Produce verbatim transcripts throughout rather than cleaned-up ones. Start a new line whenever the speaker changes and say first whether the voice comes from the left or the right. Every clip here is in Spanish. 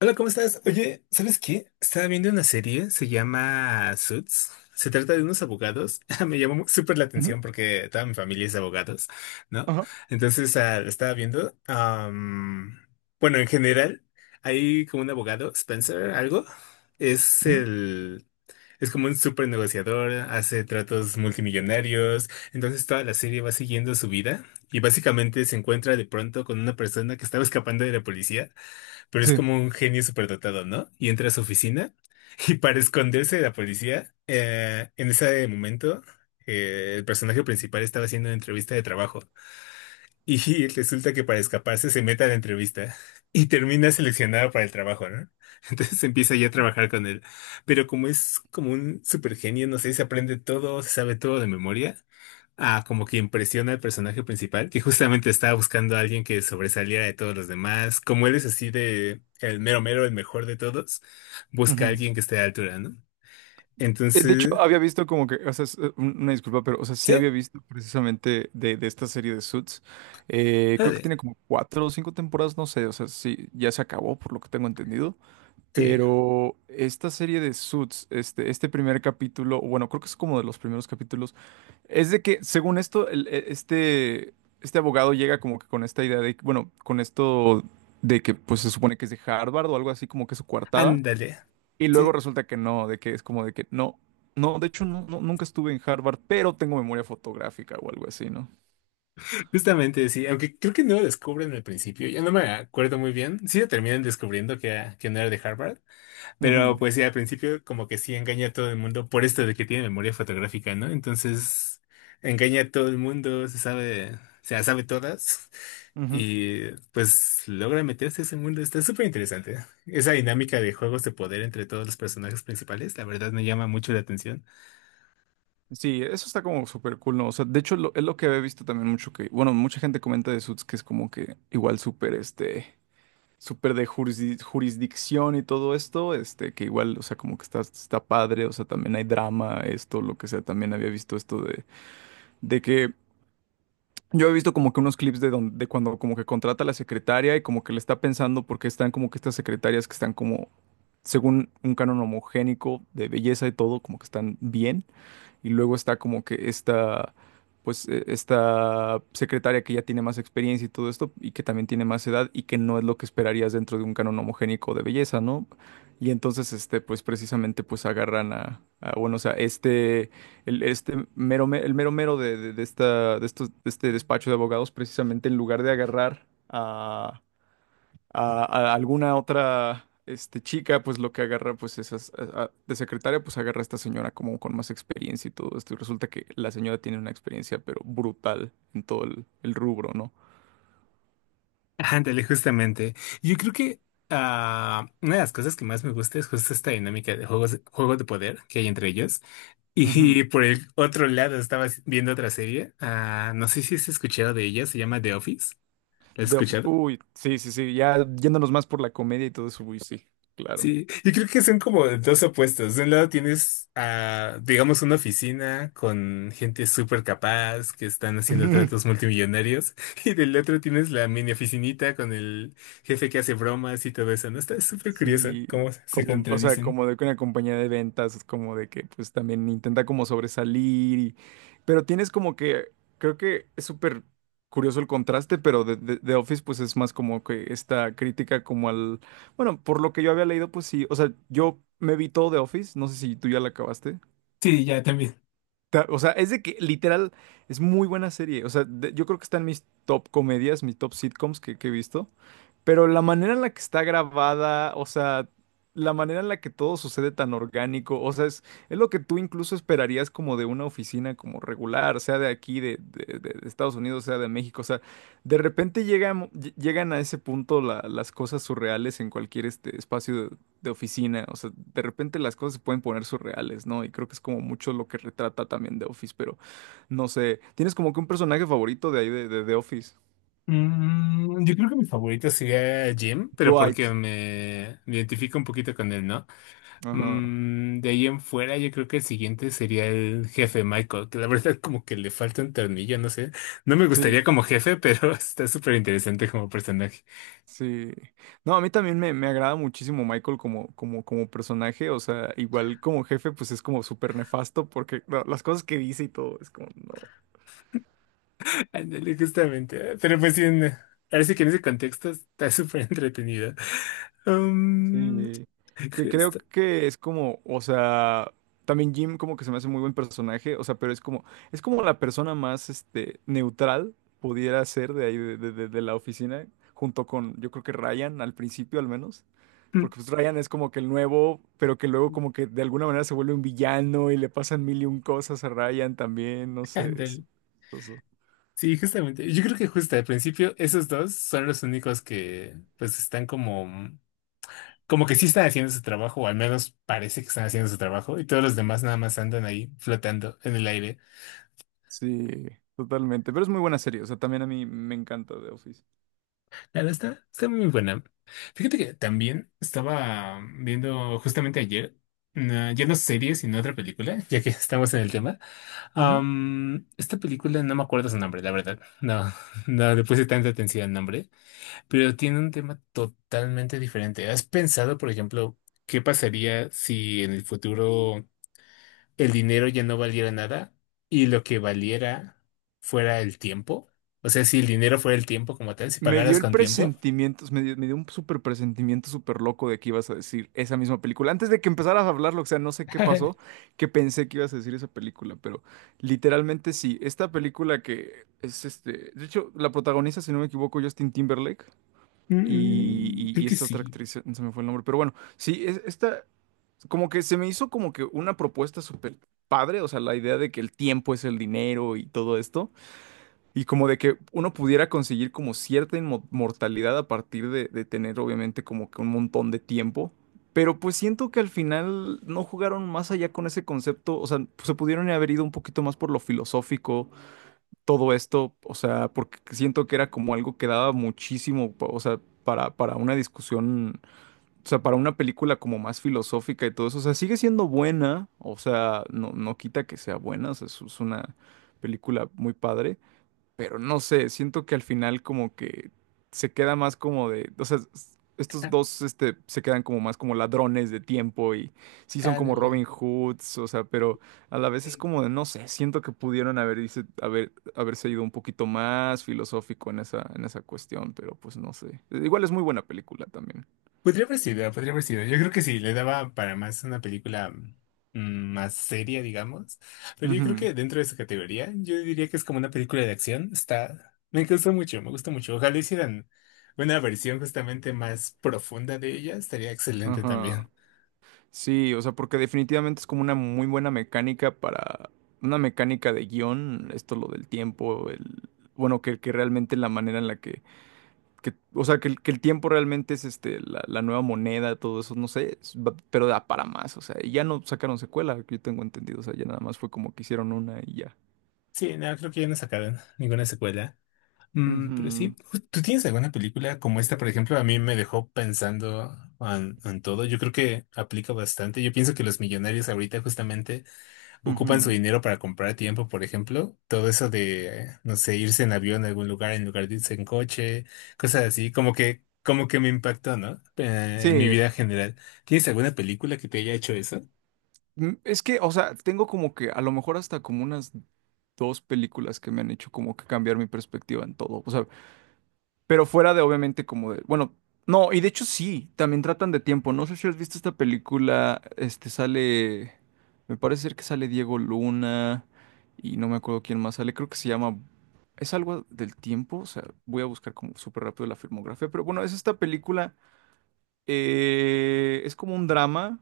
left: Hola, ¿cómo estás? Oye, ¿sabes qué? Estaba viendo una serie, se llama Suits. Se trata de unos abogados. Me llamó mu- súper la
right: Ujú.
left: atención porque toda mi familia es de abogados, ¿no?
right: Ajá.
left: Entonces, ah, lo estaba viendo. Am, bueno, en general, hay como un abogado, Spencer, algo. Es
right: Ujú.
left: el... Es como un súper negociador, hace tratos multimillonarios. Entonces, toda la serie va siguiendo su vida y básicamente se encuentra de pronto con una persona que estaba escapando de la policía, pero es
right: Sí.
left: como un genio superdotado, ¿no? Y entra a su oficina y para esconderse de la policía, eh, en ese momento eh, el personaje principal estaba haciendo una entrevista de trabajo y resulta que para escaparse se mete a la entrevista y termina seleccionado para el trabajo, ¿no? Entonces empieza ya a trabajar con él. Pero como es como un supergenio, no sé, se aprende todo, se sabe todo de memoria. Ah, como que impresiona al personaje principal, que justamente estaba buscando a alguien que sobresaliera de todos los demás. Como él es así de el mero mero, el mejor de todos, busca a
right: Ujú.
left: alguien que esté a la altura, ¿no?
right: Eh, De hecho,
left: Entonces,
right: había visto como que, o sea, es, eh, un- una disculpa, pero, o sea, sí
left: sí,
right: había visto precisamente de, de esta serie de Suits. Eh, creo que
left: ándale,
right: tiene como cuatro o cinco temporadas, no sé, o sea, sí, ya se acabó, por lo que tengo entendido.
left: sí,
right: Pero esta serie de Suits, este, este primer capítulo, o bueno, creo que es como de los primeros capítulos, es de que, según esto, el- e- este, este abogado llega como que con esta idea de, bueno, con esto de que, pues, se supone que es de Harvard o algo así, como que su coartada.
left: ándale.
right: Y luego
left: Sí,
right: resulta que no, de que es como de que no, no, de hecho no, no- nunca estuve en Harvard, pero tengo memoria fotográfica o algo así, ¿no?
left: justamente sí, aunque creo que no lo descubren al principio, ya no me acuerdo muy bien. Sí lo terminan descubriendo que, era- que no era de Harvard. Pero
right: Ujú,
left: pues sí, al principio como que sí engaña a todo el mundo por esto de que tiene memoria fotográfica, ¿no? Entonces engaña a todo el mundo, se sabe, se las sabe todas
right: ujú.
left: y pues logra meterse a ese mundo. Está súper interesante. Esa dinámica de juegos de poder entre todos los personajes principales, la verdad me llama mucho la atención.
right: Sí, eso está como súper cool, ¿no? O sea, de hecho lo- es lo que había visto también mucho que, bueno, mucha gente comenta de Suits que es como que igual súper, este, súper de jurisdi- jurisdicción y todo esto, este, que igual, o sea, como que está, está padre, o sea, también hay drama, esto, lo que sea, también había visto esto de, de que yo he visto como que unos clips de, donde, de cuando como que contrata a la secretaria y como que le está pensando porque están como que estas secretarias que están como, según un canon homogénico de belleza y todo, como que están bien y luego está como que esta, pues e- esta secretaria que ya tiene más experiencia y todo esto y que también tiene más edad y que no es lo que esperarías dentro de un canon homogénico de belleza, ¿no? Y entonces, este, pues precisamente, pues agarran a, a, bueno, o sea, este, el, este mero, me- el mero mero de, de, de esta, de estos, de este despacho de abogados, precisamente en lugar de agarrar a a, a alguna otra este, chica, pues lo que agarra, pues esas, a- a- de secretaria, pues agarra a esta señora como con más experiencia y todo esto. Y resulta que la señora tiene una experiencia, pero brutal en todo el, el rubro, ¿no?
left: Ándale, justamente. Yo creo que ah, una de las cosas que más me gusta es justo esta dinámica de juegos, juegos de poder que hay entre ellos.
right: Ujú.
left: Y por el otro lado, estaba viendo otra serie. Ah, no sé si has escuchado de ella, se llama The Office. ¿La has
right: The Office.
left: escuchado?
right: Uy, sí, sí, sí, ya yéndonos más por la comedia y todo eso, uy, sí, claro.
left: Sí, y creo que son como dos opuestos. De un lado tienes a, digamos, una oficina con gente súper capaz que están haciendo tratos multimillonarios, y del otro tienes la mini oficinita con el jefe que hace bromas y todo eso, ¿no? Está súper curioso
right: Sí,
left: cómo se
right: com- o sea,
left: contradicen.
right: como de que una compañía de ventas, es como de que pues también intenta como sobresalir, y, pero tienes como que, creo que es súper curioso el contraste, pero de, de, de Office pues es más como que esta crítica como al, bueno, por lo que yo había leído, pues sí, o sea, yo me vi todo de Office, no sé si tú ya la acabaste.
left: Sí, ya también.
right: Ta- O sea, es de que literal es muy buena serie. O sea, de- yo creo que está en mis top comedias, mis top sitcoms que, que he visto. Pero la manera en la que está grabada, o sea, la manera en la que todo sucede tan orgánico, o sea, es, es lo que tú incluso esperarías como de una oficina como regular, sea de aquí, de, de- de- de Estados Unidos, sea de México, o sea, de repente llegan, ll- llegan a ese punto la- las cosas surreales en cualquier este espacio de, de oficina, o sea, de repente las cosas se pueden poner surreales, ¿no? Y creo que es como mucho lo que retrata también The Office, pero no sé, ¿tienes como que un personaje favorito de ahí de, de The Office?
left: Mm, yo creo que mi favorito sería Jim, pero porque
right: Dwight.
left: me identifico un poquito con él, ¿no?
right: Ajá.
left: Mm, de ahí en fuera, yo creo que el siguiente sería el jefe Michael, que la verdad como que le falta un tornillo, no sé. No me
right: Sí.
left: gustaría como jefe, pero está súper interesante como personaje.
right: Sí. No, a mí también me, me agrada muchísimo Michael como, como, como personaje. O sea, igual como jefe, pues es como súper nefasto porque no, las cosas que dice y todo es como, no.
left: Ándale, justamente. Pero pues sí, en- ahora sí que en ese contexto está súper entretenido. Um,
right: Sí. Que creo
left: Justo.
right: que es como, o sea, también Jim como que se me hace muy buen personaje. O sea, pero es como, es como la persona más, este, neutral pudiera ser de ahí, de, de de- de la oficina, junto con, yo creo que Ryan al principio al menos.
left: Mm,
right: Porque pues Ryan es como que el nuevo, pero que luego como que de alguna manera se vuelve un villano y le pasan mil y un cosas a Ryan también, no sé.
left: ándale.
right: Es chistoso.
left: Sí, justamente. Yo creo que justo al principio esos dos son los únicos que pues están como como que sí están haciendo su trabajo, o al menos parece que están haciendo su trabajo, y todos los demás nada más andan ahí flotando en el aire.
right: Sí, totalmente. Pero es muy buena serie, o sea, también a mí me encanta The Office.
left: Claro, está, está muy buena. Fíjate que también estaba viendo justamente ayer, una- ya no serie, sino otra película, ya que estamos en el tema.
right: Ujú.
left: Am, esta película no me acuerdo su nombre, la verdad. No, no le puse tanta atención al nombre, pero tiene un tema totalmente diferente. ¿Has pensado, por ejemplo, qué pasaría si en el futuro... el dinero ya no valiera nada y lo que valiera fuera el tiempo? O sea, si el dinero fuera el tiempo como tal, si
right: Me
left: pagaras
right: dio el
left: con tiempo.
right: presentimiento, me dio, me dio un súper presentimiento súper loco de que ibas a decir esa misma película. Antes de que empezaras a hablarlo, o sea, no sé qué pasó, que pensé que ibas a decir esa película, pero literalmente sí. Esta película que es este, de hecho, la protagoniza, si no me equivoco, Justin Timberlake. y,
left: Mm,
right: y-
left: creo
right: y
left: que
right: esta otra
left: sí.
right: actriz, se se me fue el nombre, pero bueno, sí, es- esta, como que se me hizo como que una propuesta súper padre, o sea, la idea de que el tiempo es el dinero y todo esto, y como de que uno pudiera conseguir como cierta inmortalidad a partir de, de tener obviamente como que un montón de tiempo. Pero pues siento que al final no jugaron más allá con ese concepto, o sea, se pudieron haber ido un poquito más por lo filosófico, todo esto, o sea, porque siento que era como algo que daba muchísimo, pa- o sea, para, para una discusión, o sea, para una película como más filosófica y todo eso, o sea, sigue siendo buena, o sea, no, no quita que sea buena, o sea, es, es una película muy padre, pero no sé, siento que al final como que se queda más como de, o sea, s- estos
left: Ah,
right: dos este, se quedan como más como ladrones de tiempo y sí son como
left: ándale.
right: Robin Hoods, o sea, pero a la vez es como de, no sé, siento que pudieron haber, dice, haber, haberse ido un poquito más filosófico en esa, en esa cuestión, pero pues no sé. Igual es muy buena película también.
left: Podría haber sido, podría haber sido. Yo creo que sí, le daba para más una película mm, más seria, digamos. Pero yo creo
right: Ujú.
left: que dentro de esa categoría, yo diría que es como una película de acción. Está, me gustó mucho, me gusta mucho. Ojalá hicieran una versión justamente más profunda de ella, estaría excelente
right: Ajá.
left: también.
right: Sí, o sea, porque definitivamente es como una muy buena mecánica para una mecánica de guión, esto lo del tiempo, el bueno, que, que realmente la manera en la que, que- o sea, que, el que el tiempo realmente es este la, la nueva moneda, todo eso, no sé, es- va- pero da para más, o sea, y ya no sacaron secuela, que yo tengo entendido, o sea, ya nada más fue como que hicieron una y ya.
left: Sí, no, creo que ya no sacaron ninguna secuela. Mm, pero sí,
right: Ujú,
left: ju- ¿tú tienes alguna película como esta, por ejemplo? A mí me dejó pensando en, en todo. Yo creo que aplica bastante. Yo pienso que los millonarios ahorita justamente ocupan su
right: ujú.
left: dinero para comprar tiempo, por ejemplo. Todo eso de, no sé, irse en avión a algún lugar en lugar de irse en coche, cosas así, como que, como que me impactó, ¿no? Eh, en mi
right: Sí,
left: vida en general. ¿Tienes alguna película que te haya hecho eso?
right: mm, es que, o sea, tengo como que a lo mejor hasta como unas dos películas que me han hecho como que cambiar mi perspectiva en todo, o sea, pero fuera de, obviamente, como de. Bueno, no, y de hecho sí, también tratan de tiempo. No sé si has visto esta película. Este sale. Me parece ser que sale Diego Luna. Y no me acuerdo quién más sale. Creo que se llama. Es algo del tiempo. O sea, voy a buscar como súper rápido la filmografía. Pero bueno, es esta película. Eh, es como un drama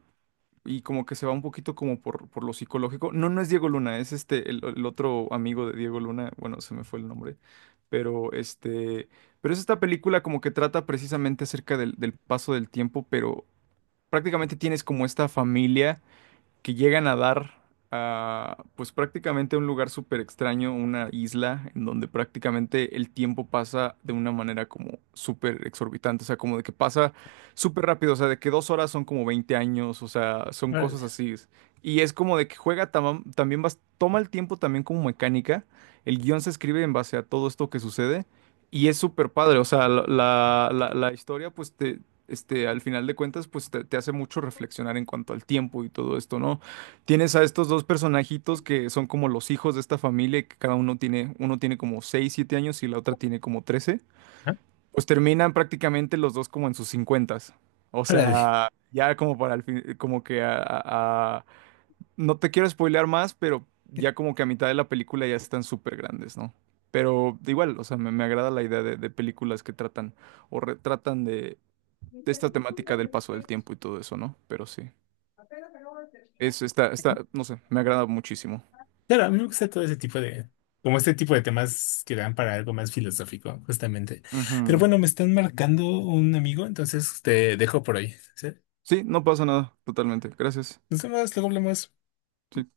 right: y como que se va un poquito como por, por lo psicológico. No, no es Diego Luna, es este, el, el otro amigo de Diego Luna, bueno, se me fue el nombre, pero este, pero es esta película como que trata precisamente acerca del, del paso del tiempo, pero prácticamente tienes como esta familia que llegan a dar a, pues prácticamente a un lugar súper extraño, una isla en donde prácticamente el tiempo pasa de una manera como súper exorbitante, o sea, como de que pasa súper rápido, o sea, de que dos horas son como veinte años, o sea, son cosas
left: Órale.
right: así. Y es como de que juega tama- también, bas- toma el tiempo también como mecánica, el guión se escribe en base a todo esto que sucede. Y es súper padre, o sea, la, la- la- la historia pues te, este, al final de cuentas, pues te, te hace mucho reflexionar en cuanto al tiempo y todo esto, ¿no? Tienes a estos dos personajitos que son como los hijos de esta familia, y que cada uno tiene, uno tiene como seis siete años y la otra tiene como trece.
left: ¿Ah?
right: Pues terminan prácticamente los dos como en sus cincuentas. O
left: Órale.
right: sea, ya como para el fin, como que a, a- a- no te quiero spoilear más, pero ya como que a mitad de la película ya están súper grandes, ¿no? Pero igual, o sea, me, me agrada la idea de, de películas que tratan o retratan de esta temática del paso del tiempo y todo eso, ¿no? Pero sí. Es, está, está, no sé, me agrada muchísimo.
left: Claro, a mí me gusta todo ese tipo de, como este tipo de temas que dan para algo más filosófico, justamente. Pero
right: Ujú.
left: bueno, me están marcando un amigo, entonces te dejo por hoy. ¿Sí?
right: Sí, no pasa nada, totalmente. Gracias.
left: Nos vemos, luego hablamos.
right: Sí.